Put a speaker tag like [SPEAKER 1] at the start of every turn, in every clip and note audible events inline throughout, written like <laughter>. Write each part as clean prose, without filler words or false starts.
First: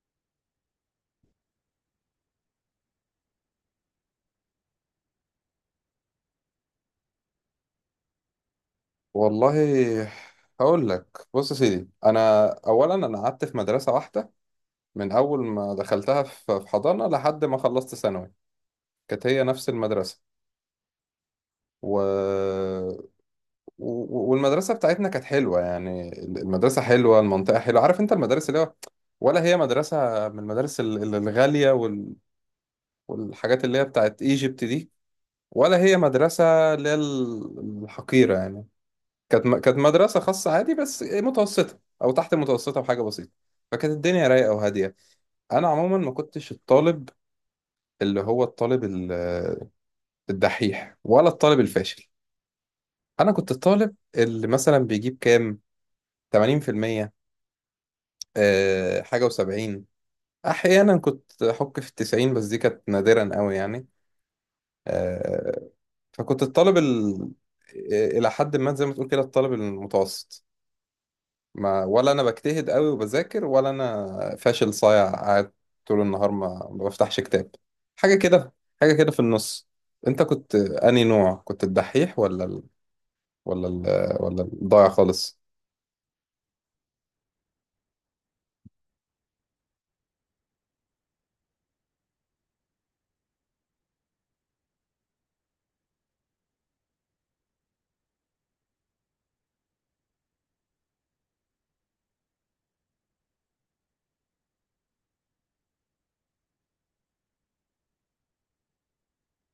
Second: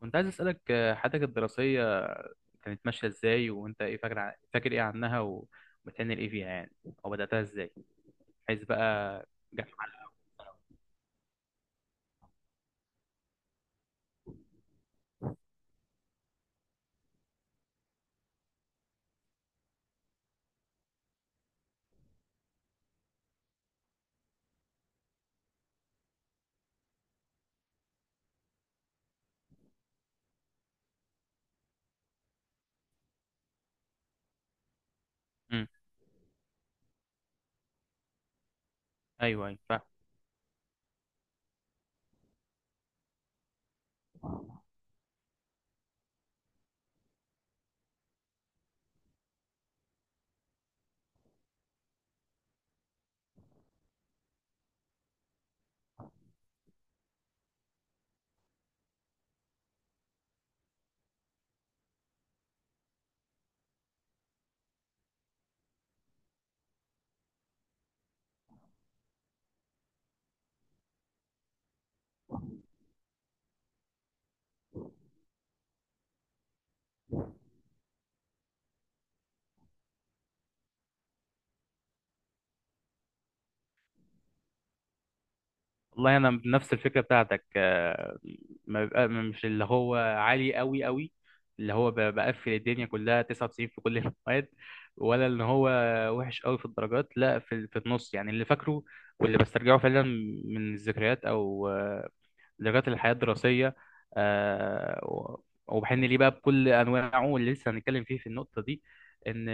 [SPEAKER 1] كنت عايز أسألك حياتك الدراسية كانت ماشية إزاي وأنت إيه فاكر إيه عنها وبتعمل إيه فيها يعني، أو بدأتها إزاي؟ عايز بقى
[SPEAKER 2] والله
[SPEAKER 1] جامعة.
[SPEAKER 2] هقول لك بص يا سيدي. انا اولا، قعدت في مدرسه واحده من اول ما دخلتها في حضانه لحد ما خلصت ثانوي. كانت هي نفس المدرسه. و... والمدرسه بتاعتنا كانت حلوه، يعني المدرسه حلوه، المنطقه حلوه. عارف انت المدارس اللي هو، ولا هي مدرسه من المدارس الغاليه والحاجات اللي هي بتاعت ايجيبت دي،
[SPEAKER 1] أمم،
[SPEAKER 2] ولا هي مدرسه اللي هي الحقيره يعني؟ كانت
[SPEAKER 1] أيوه،
[SPEAKER 2] م-
[SPEAKER 1] أيوه،
[SPEAKER 2] كانت
[SPEAKER 1] فاهم.
[SPEAKER 2] مدرسة خاصة عادي، بس متوسطة أو تحت المتوسطة بحاجة بسيطة. فكانت الدنيا رايقة وهادية. أنا عموما ما كنتش الطالب، اللي هو الطالب الدحيح ولا الطالب الفاشل. أنا كنت الطالب اللي مثلا بيجيب كام، 80%، حاجة و70. أحيانا كنت أحك في الـ90، بس دي كانت نادرا قوي يعني. آه، فكنت الطالب إلى حد ما، زي ما تقول كده، الطالب المتوسط. ما ولا انا بجتهد قوي وبذاكر، ولا انا فاشل صايع قاعد طول النهار ما بفتحش كتاب. حاجه كده، حاجه كده في النص. انت كنت انهي نوع؟ كنت الدحيح ولا ال... ولا الضايع خالص؟
[SPEAKER 1] والله انا بنفس الفكره بتاعتك. ما بيبقى مش اللي هو عالي قوي قوي، اللي هو بقفل الدنيا كلها 99 في كل <laughs> المواد، ولا ان هو وحش قوي في الدرجات، لا، في النص، يعني اللي فاكره واللي بسترجعه فعلا من الذكريات او لغايه الحياه الدراسيه، وبحن ليه بقى بكل انواعه، واللي لسه هنتكلم فيه في النقطه دي، ان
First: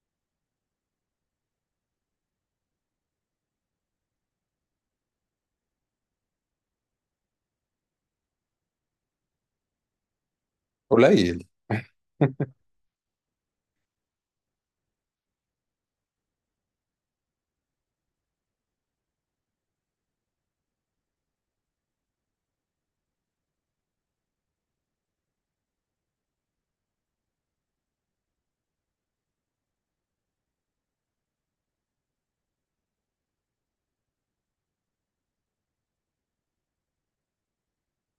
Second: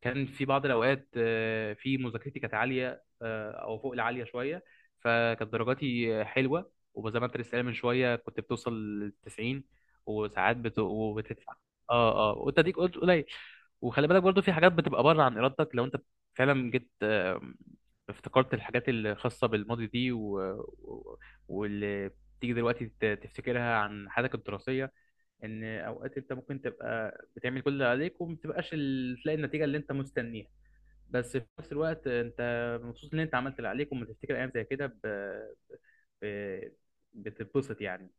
[SPEAKER 1] كان في بعض الاوقات في مذاكرتي كانت عاليه، او فوق العاليه شويه، فكانت درجاتي حلوه، وزي ما انت لسه قايل من شويه كنت بتوصل لل 90، وساعات بت...
[SPEAKER 2] قليل
[SPEAKER 1] وبتدفع. اه، اه،
[SPEAKER 2] <laughs>
[SPEAKER 1] وانت ديك قلت قليل. وخلي بالك برضو في حاجات بتبقى بره عن ارادتك. لو انت فعلا جيت افتكرت الحاجات الخاصه بالماضي دي، واللي بتيجي دلوقتي تفتكرها عن حياتك الدراسية، إن أوقات أنت ممكن تبقى بتعمل كل اللي عليك، وما بتبقاش تلاقي النتيجة اللي أنت مستنيها، بس في نفس الوقت أنت مبسوط إن أنت عملت اللي عليك. وما تفتكر أيام زي كده ب... بتتبسط يعني.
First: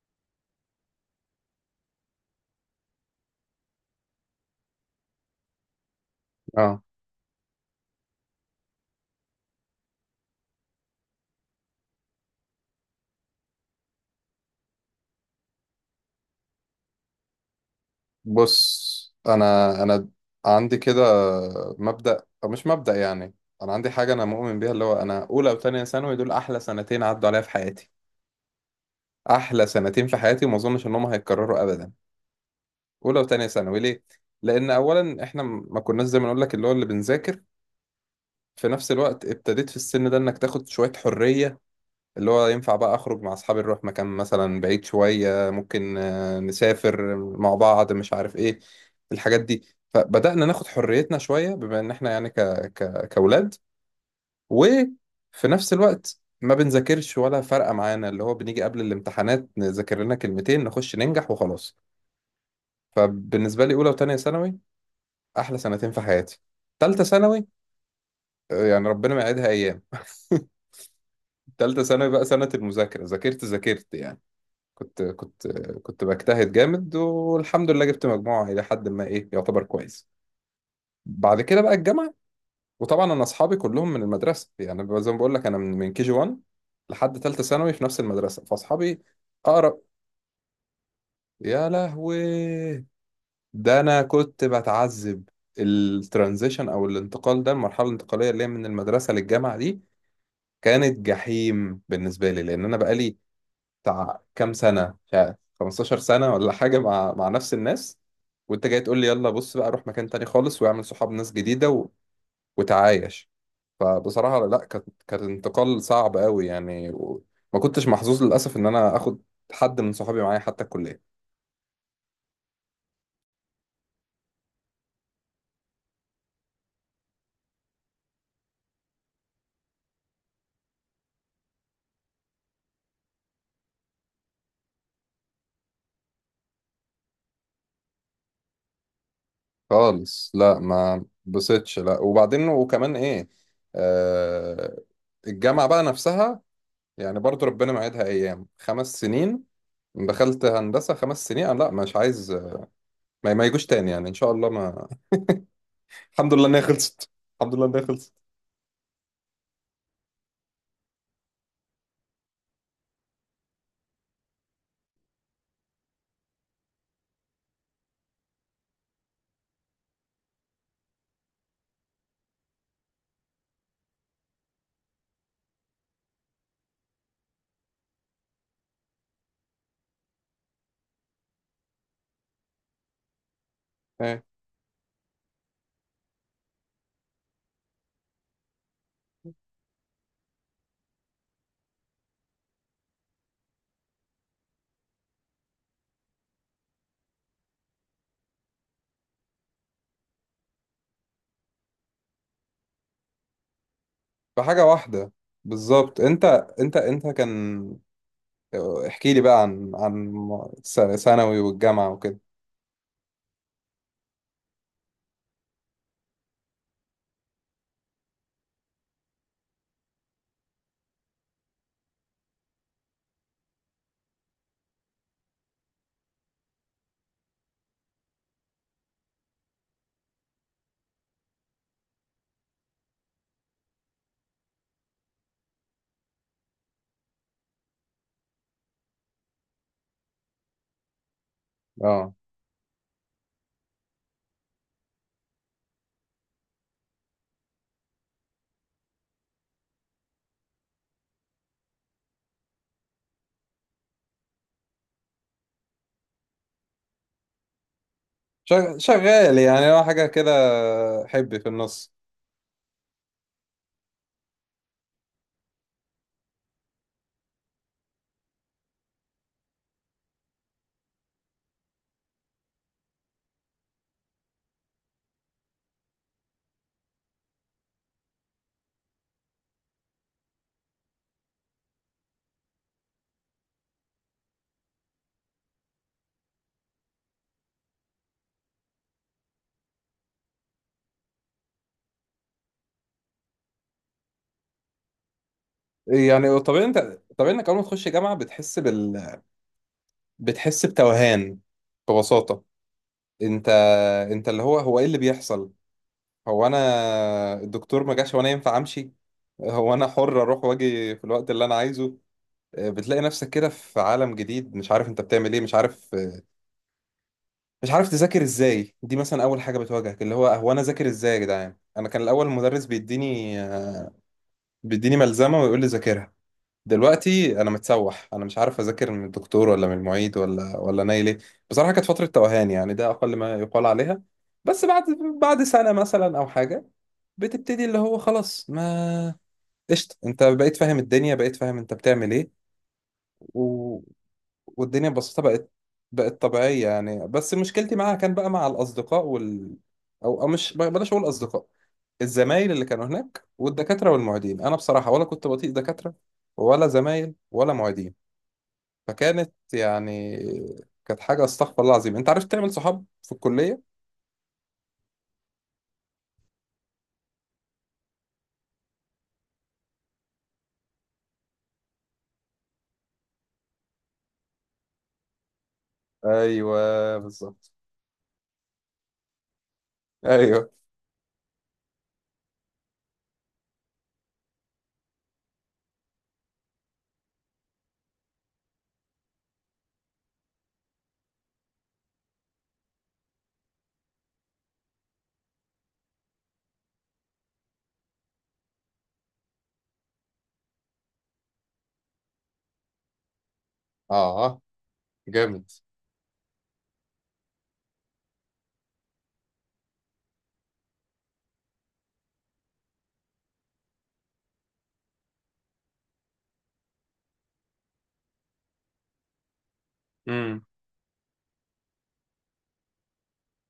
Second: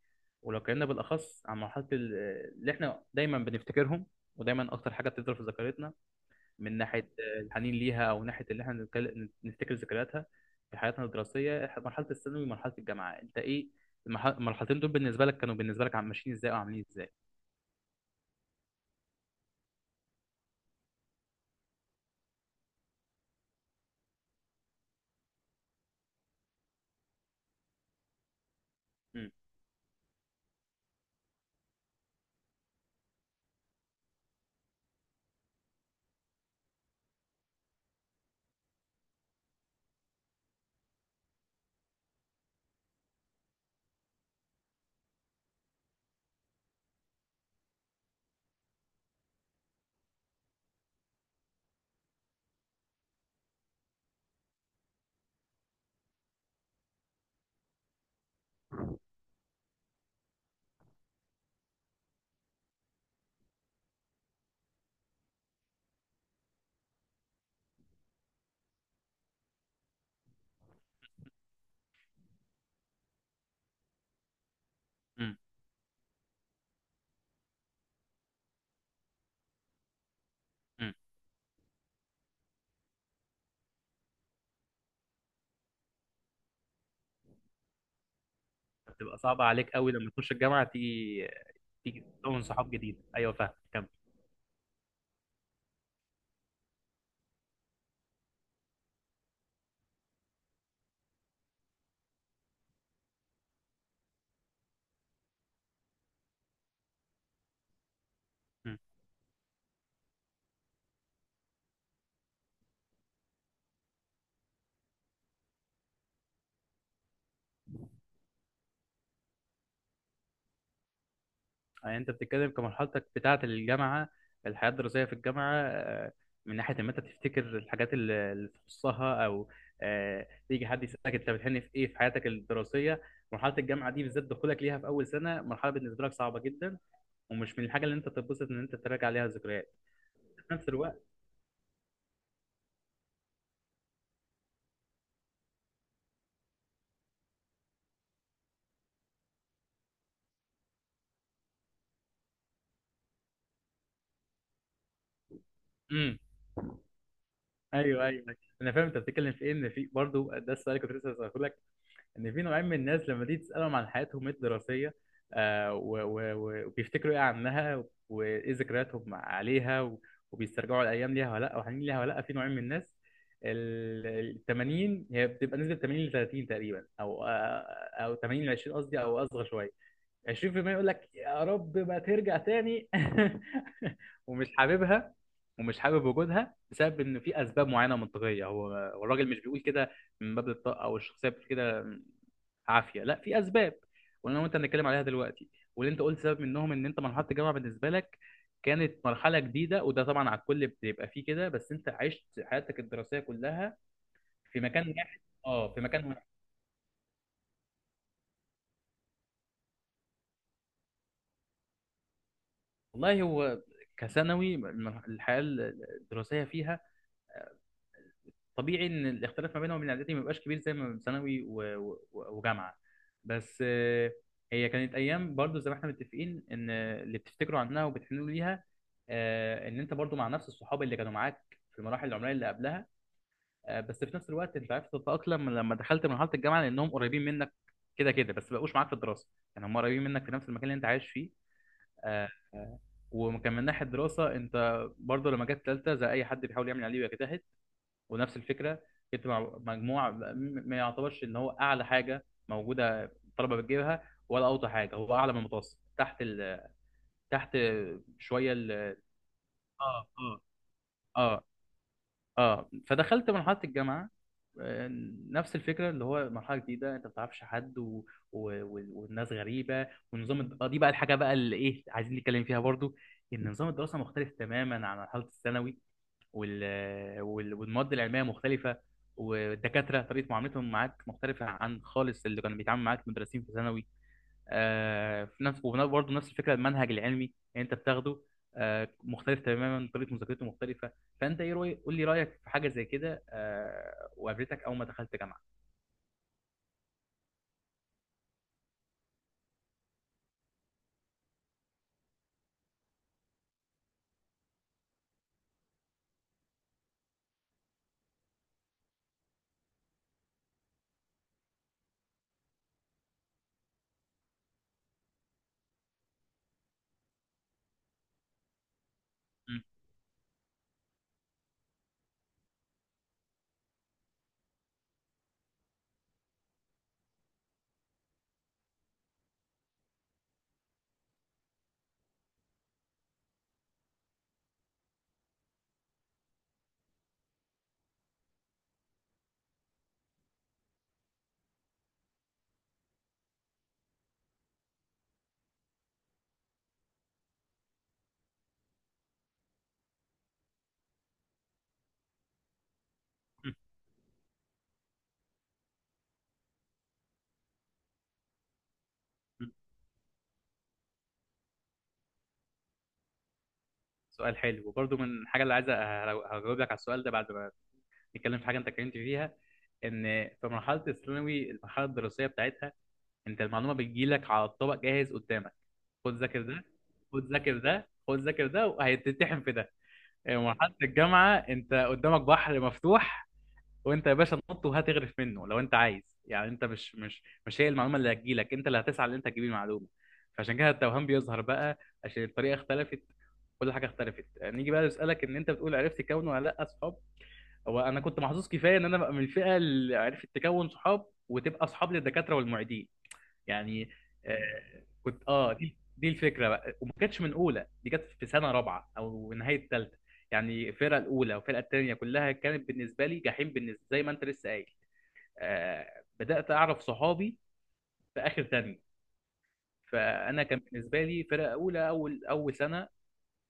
[SPEAKER 1] ولو اتكلمنا بالأخص عن اللي إحنا دايما بنفتكرهم، ودايما أكتر حاجة بتفضل في ذاكرتنا من
[SPEAKER 2] اه،
[SPEAKER 1] ناحيه الحنين ليها، او ناحيه اللي احنا نفتكر ذكرياتها في حياتنا الدراسيه، مرحله الثانوي ومرحله الجامعه، انت ايه المرحلتين دول بالنسبه لك، كانوا بالنسبه لك ماشيين ازاي وعاملين ازاي؟
[SPEAKER 2] بص، انا عندي كده مبدأ، او مش مبدأ يعني، انا عندي حاجه انا مؤمن بيها، اللي هو، انا اولى وتانية ثانوي دول احلى سنتين عدوا عليا في حياتي.
[SPEAKER 1] امم.
[SPEAKER 2] احلى سنتين في حياتي، وما اظنش انهم هيتكرروا ابدا. اولى وتانية ثانوي ليه؟ لان اولا احنا ما كناش زي ما نقول لك اللي هو اللي بنذاكر. في نفس الوقت ابتديت في السن ده انك تاخد شوية حرية، اللي هو ينفع بقى اخرج مع اصحابي، نروح مكان مثلا بعيد شوية، ممكن نسافر مع بعض، مش عارف ايه الحاجات دي. فبدأنا ناخد حريتنا شوية، بما ان احنا يعني كأولاد. وفي نفس الوقت ما بنذاكرش ولا فارقة معانا، اللي هو بنيجي قبل الامتحانات نذاكر لنا كلمتين نخش ننجح وخلاص. فبالنسبة لي أولى وتانية ثانوي احلى سنتين في حياتي. تالتة ثانوي، يعني ربنا ما يعيدها ايام <laughs> تالتة ثانوي بقى سنة المذاكرة، ذاكرت ذاكرت يعني، كنت
[SPEAKER 1] امم.
[SPEAKER 2] كنت كنت بجتهد جامد. والحمد لله جبت مجموعة الى حد ما ايه، يعتبر كويس.
[SPEAKER 1] امم.
[SPEAKER 2] بعد كده بقى الجامعة. وطبعا انا اصحابي كلهم من المدرسة، يعني بقى زي ما بقول لك انا من كي جي 1 لحد تالتة ثانوي في نفس المدرسة، فاصحابي
[SPEAKER 1] بتبقى صعبه عليك
[SPEAKER 2] اقرب.
[SPEAKER 1] قوي لما تخش الجامعه، تيجي
[SPEAKER 2] يا
[SPEAKER 1] تيجي تكون صحاب
[SPEAKER 2] لهوي،
[SPEAKER 1] جديد. ايوه، فاهم،
[SPEAKER 2] ده
[SPEAKER 1] كمل.
[SPEAKER 2] انا كنت بتعذب. الترانزيشن او الانتقال ده، المرحله الانتقاليه اللي هي من المدرسه للجامعه دي، كانت جحيم بالنسبة لي. لأن أنا بقالي بتاع كام سنة، مش عارف 15 سنة ولا حاجة، مع نفس الناس، وأنت جاي تقول لي يلا بص بقى، روح مكان تاني خالص واعمل صحاب ناس جديدة وتعايش. فبصراحة لا، كانت انتقال صعب قوي يعني. وما كنتش محظوظ للأسف إن أنا آخد حد من صحابي معايا حتى الكلية.
[SPEAKER 1] يعني انت بتتكلم كمرحلتك بتاعة الجامعة، الحياة الدراسية في الجامعة، من ناحية ان انت تفتكر الحاجات اللي تخصها، او يجي حد يسألك انت بتحن في ايه في حياتك الدراسية، مرحلة الجامعة دي بالذات، دخولك ليها في اول سنة، مرحلة بالنسبة لك صعبة جدا ومش من الحاجة اللي انت تتبسط ان انت تراجع ليها ذكريات
[SPEAKER 2] خالص
[SPEAKER 1] في
[SPEAKER 2] لا،
[SPEAKER 1] نفس الوقت.
[SPEAKER 2] ما بصيتش لا. وبعدين وكمان إيه آه الجامعة بقى نفسها، يعني برضو ربنا معيدها أيام، 5 سنين. دخلت هندسة 5 سنين، أنا لا مش عايز. ما يجوش تاني يعني، إن شاء الله ما.
[SPEAKER 1] امم.
[SPEAKER 2] الحمد لله إن هي خلصت، الحمد لله إن هي
[SPEAKER 1] ايوه، ايوه،
[SPEAKER 2] خلصت.
[SPEAKER 1] ايوه. انا فاهم انت بتتكلم في ايه، ان في برضه ده السؤال اللي كنت لسه هسأله لك، ان في نوعين من الناس لما تيجي تسالهم عن حياتهم الدراسيه، وبيفتكروا ايه عنها وايه ذكرياتهم عليها، وبيسترجعوا الايام ليها ولا لا، وحنين ليها ولا لا. في نوعين من الناس، 80 هي بتبقى نسبه 80 ل 30 تقريبا، او او 80 ل 20 قصدي، او اصغر شويه، 20% يقول لك يا رب ما ترجع تاني <laughs>
[SPEAKER 2] إيه؟
[SPEAKER 1] ومش حاببها ومش حابب وجودها بسبب ان في اسباب معينه منطقيه. هو الراجل مش بيقول كده من باب الطاقه او الشخصيه بتقول كده عافيه، لا، في اسباب، وانا وانت هنتكلم عليها دلوقتي. واللي انت قلت سبب منهم، ان انت مرحله الجامعه بالنسبه لك كانت مرحله جديده، وده طبعا على الكل بيبقى فيه كده، بس انت عشت حياتك الدراسيه كلها في
[SPEAKER 2] فحاجة
[SPEAKER 1] مكان
[SPEAKER 2] واحدة،
[SPEAKER 1] واحد. اه، في
[SPEAKER 2] بالظبط.
[SPEAKER 1] مكان واحد.
[SPEAKER 2] أنت كان، احكي لي بقى عن عن ثانوي والجامعة وكده.
[SPEAKER 1] والله هو كثانوي، الحياه الدراسيه فيها طبيعي ان الاختلاف ما بينهم وبين اعدادي ما بيبقاش كبير زي ما بين ثانوي و- و- وجامعه، بس هي كانت ايام برضو زي ما احنا متفقين ان اللي بتفتكروا عنها وبتحنوا ليها، ان انت برضو مع نفس الصحاب اللي كانوا معاك في المراحل العمريه اللي قبلها، بس في نفس الوقت انت عرفت تتاقلم لما دخلت مرحله الجامعه لانهم قريبين منك كده كده، بس ما بقوش معاك في الدراسه، يعني هم قريبين منك في نفس المكان اللي انت عايش فيه.
[SPEAKER 2] أه،
[SPEAKER 1] آه، آه، وكان من ناحيه الدراسه انت برضو لما جت ثالثه زي اي حد بيحاول يعمل عليه ويجتهد، ونفس الفكره، جبت مع مجموع ما يعتبرش ان هو اعلى حاجه موجوده الطلبه بتجيبها، ولا اوطى حاجه، هو اعلى من المتوسط، تحت شويه
[SPEAKER 2] شغال يعني، هو حاجة
[SPEAKER 1] اه،
[SPEAKER 2] كده،
[SPEAKER 1] اه،
[SPEAKER 2] حب
[SPEAKER 1] اه،
[SPEAKER 2] في النص.
[SPEAKER 1] اه. فدخلت مرحله الجامعه، آه، نفس الفكره اللي هو مرحله جديده، انت ما بتعرفش حد، و... و... و- والناس غريبه، والنظام الد- آه، دي بقى الحاجه بقى اللي ايه عايزين نتكلم فيها برضو، ان نظام الدراسه مختلف تماما عن مرحله الثانوي، وال... وال... والمواد العلميه مختلفه، والدكاتره طريقه معاملتهم معاك مختلفه عن خالص اللي كانوا بيتعاملوا معاك المدرسين في ثانوي، في نفس، وبرضه نفس الفكره، المنهج العلمي اللي انت بتاخده مختلف تماما، طريقه مذاكرته مختلفه. فانت ايه قول لي رايك في حاجه زي كده، وقابلتك اول ما دخلت جامعه؟
[SPEAKER 2] يعني طبيعي، أنت طبيعي إنك أول ما تخش جامعة بتحس بال، بتحس بتوهان، ببساطة. أنت أنت اللي هو إيه اللي بيحصل؟ هو انا الدكتور ما جاش وانا ينفع امشي؟ هو انا حر اروح واجي في الوقت اللي انا عايزه؟ بتلاقي نفسك كده في عالم جديد، مش عارف انت بتعمل ايه، مش عارف، مش عارف تذاكر ازاي. دي مثلا اول حاجه
[SPEAKER 1] مم.
[SPEAKER 2] بتواجهك، اللي هو هو انا ذاكر ازاي يا جدعان؟ انا كان الاول المدرس بيديني ملزمه ويقول لي ذاكرها. دلوقتي انا متسوح، انا مش عارف اذاكر من الدكتور ولا من المعيد ولا نايل ايه. بصراحه كانت فتره توهان يعني، ده اقل ما يقال عليها. بس بعد، سنه مثلا او حاجه، بتبتدي اللي هو خلاص، ما، قشطة، انت بقيت فاهم الدنيا، بقيت فاهم انت بتعمل ايه. و... والدنيا ببساطة بقت طبيعية يعني. بس مشكلتي معاها كان بقى مع الأصدقاء وال، أو مش بلاش أقول أصدقاء، الزمايل اللي كانوا هناك
[SPEAKER 1] مم.
[SPEAKER 2] والدكاترة والمعيدين. أنا بصراحة ولا كنت بطيق دكاترة ولا زمايل ولا معيدين. فكانت
[SPEAKER 1] مم.
[SPEAKER 2] يعني، كانت حاجة استغفر الله العظيم. أنت عرفت تعمل صحاب في الكلية؟
[SPEAKER 1] سؤال حلو وبرضه من الحاجه اللي عايز. هجاوب لك على السؤال ده بعد ما نتكلم في حاجه انت اتكلمت فيها، ان في مرحله الثانوي المرحله الدراسيه بتاعتها انت المعلومه بتجيلك على الطبق جاهز قدامك، خد ذاكر ده،
[SPEAKER 2] ايوه
[SPEAKER 1] خد
[SPEAKER 2] بالظبط.
[SPEAKER 1] ذاكر ده، خد ذاكر ده وهيتتحم في ده. يعني
[SPEAKER 2] ايوه.
[SPEAKER 1] مرحله الجامعه انت قدامك بحر مفتوح، وانت يا باشا نط وهتغرف منه لو انت عايز. يعني انت مش هي المعلومه اللي هتجيلك، انت اللي هتسعى ان انت تجيب المعلومه. فعشان كده التوهان بيظهر بقى، عشان الطريقه اختلفت، كل حاجه اختلفت. نيجي بقى نسالك ان انت بتقول عرفت تكون ولا لا اصحاب. هو انا كنت محظوظ كفايه ان انا بقى من الفئه اللي عرفت تكون صحاب وتبقى اصحاب للدكاتره والمعيدين يعني.
[SPEAKER 2] اه
[SPEAKER 1] كنت
[SPEAKER 2] جامد.
[SPEAKER 1] اه، دي الفكره بقى، وما كانتش من اولى، دي كانت في سنه رابعه او نهايه ثالثه، يعني الفرقه الاولى والفرقه الثانيه كلها كانت بالنسبه لي جحيم، بالنسبه زي ما انت لسه قايل. بدات اعرف صحابي في اخر ثانيه. فانا
[SPEAKER 2] امم.
[SPEAKER 1] كان بالنسبه لي فرقه اولى، اول سنه،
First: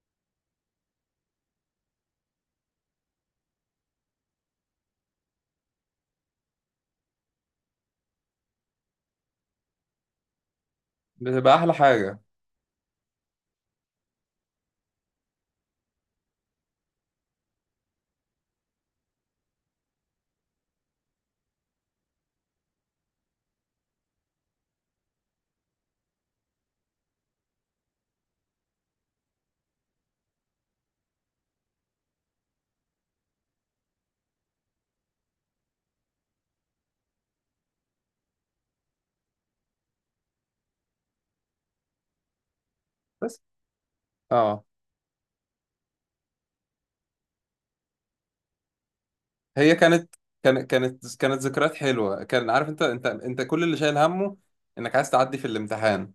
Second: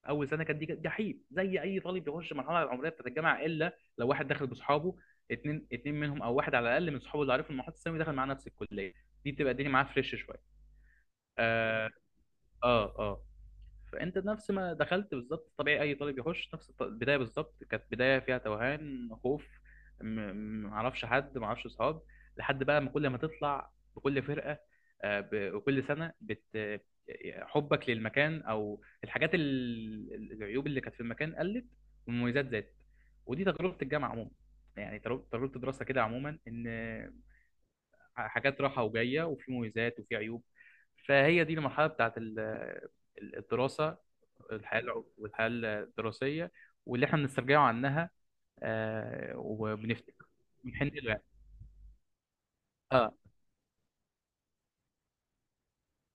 [SPEAKER 1] اول سنه كانت دي كانت جحيم زي اي طالب بيخش المرحله العمريه بتاعت الجامعه، الا لو واحد دخل باصحابه، اتنين منهم او واحد على الاقل من صحابه اللي عارفهم من محيط الثانوي دخل معاه نفس الكليه، دي بتبقى الدنيا معاه فريش شويه.
[SPEAKER 2] بتبقى احلى
[SPEAKER 1] اه،
[SPEAKER 2] حاجه.
[SPEAKER 1] اه، آه. فانت نفس ما دخلت بالظبط، طبيعي اي طالب يخش نفس البدايه. بالظبط كانت بدايه فيها توهان، خوف، معرفش حد، معرفش اصحاب، لحد بقى ما كل ما تطلع بكل فرقه، آه، ب- وكل سنه بت حبك للمكان، او الحاجات العيوب اللي كانت في المكان قلت والمميزات زادت. ودي تجربه الجامعه عموما، يعني تجربة الدراسه كده عموما، ان حاجات رايحه وجايه، وفي مميزات وفي عيوب. فهي دي المرحله بتاعت
[SPEAKER 2] بس
[SPEAKER 1] الدراسه،
[SPEAKER 2] اه
[SPEAKER 1] الحياة الع- والحياة الدراسية، واللي احنا بنسترجعه عنها،
[SPEAKER 2] هي كانت
[SPEAKER 1] وبنفتكر،
[SPEAKER 2] كانت
[SPEAKER 1] بنحن له
[SPEAKER 2] كانت
[SPEAKER 1] يعني.
[SPEAKER 2] كانت ذكريات حلوه. كان عارف
[SPEAKER 1] اه،
[SPEAKER 2] انت كل اللي شايل همه انك عايز تعدي في الامتحان.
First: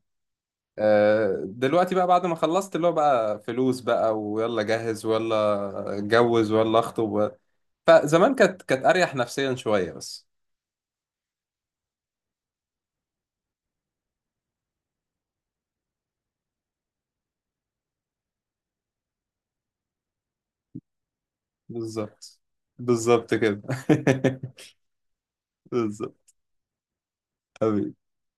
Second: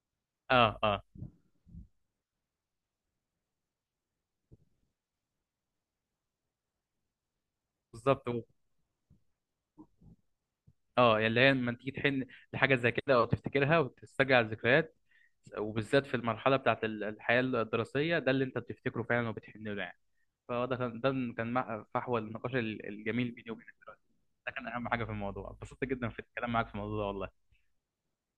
[SPEAKER 1] اه، اه،
[SPEAKER 2] دلوقتي بقى بعد ما خلصت، اللي هو بقى فلوس بقى، ويلا جهز، ويلا اتجوز، ويلا اخطب.
[SPEAKER 1] بالظبط.
[SPEAKER 2] فزمان كانت اريح نفسيا شويه بس.
[SPEAKER 1] يعني اللي هي لما تيجي تحن لحاجة زي كده او تفتكرها وتسترجع الذكريات، وبالذات في المرحلة بتاعت الحياة الدراسية، ده اللي انت بتفتكره فعلا وبتحن له يعني. فده كان فحوى
[SPEAKER 2] بالظبط،
[SPEAKER 1] النقاش الجميل
[SPEAKER 2] بالظبط
[SPEAKER 1] بيني
[SPEAKER 2] كده
[SPEAKER 1] وبينك.
[SPEAKER 2] <laughs>
[SPEAKER 1] ده كان اهم حاجة في الموضوع. اتبسطت جدا في
[SPEAKER 2] بالظبط
[SPEAKER 1] الكلام معاك في الموضوع ده والله.
[SPEAKER 2] حبيبي.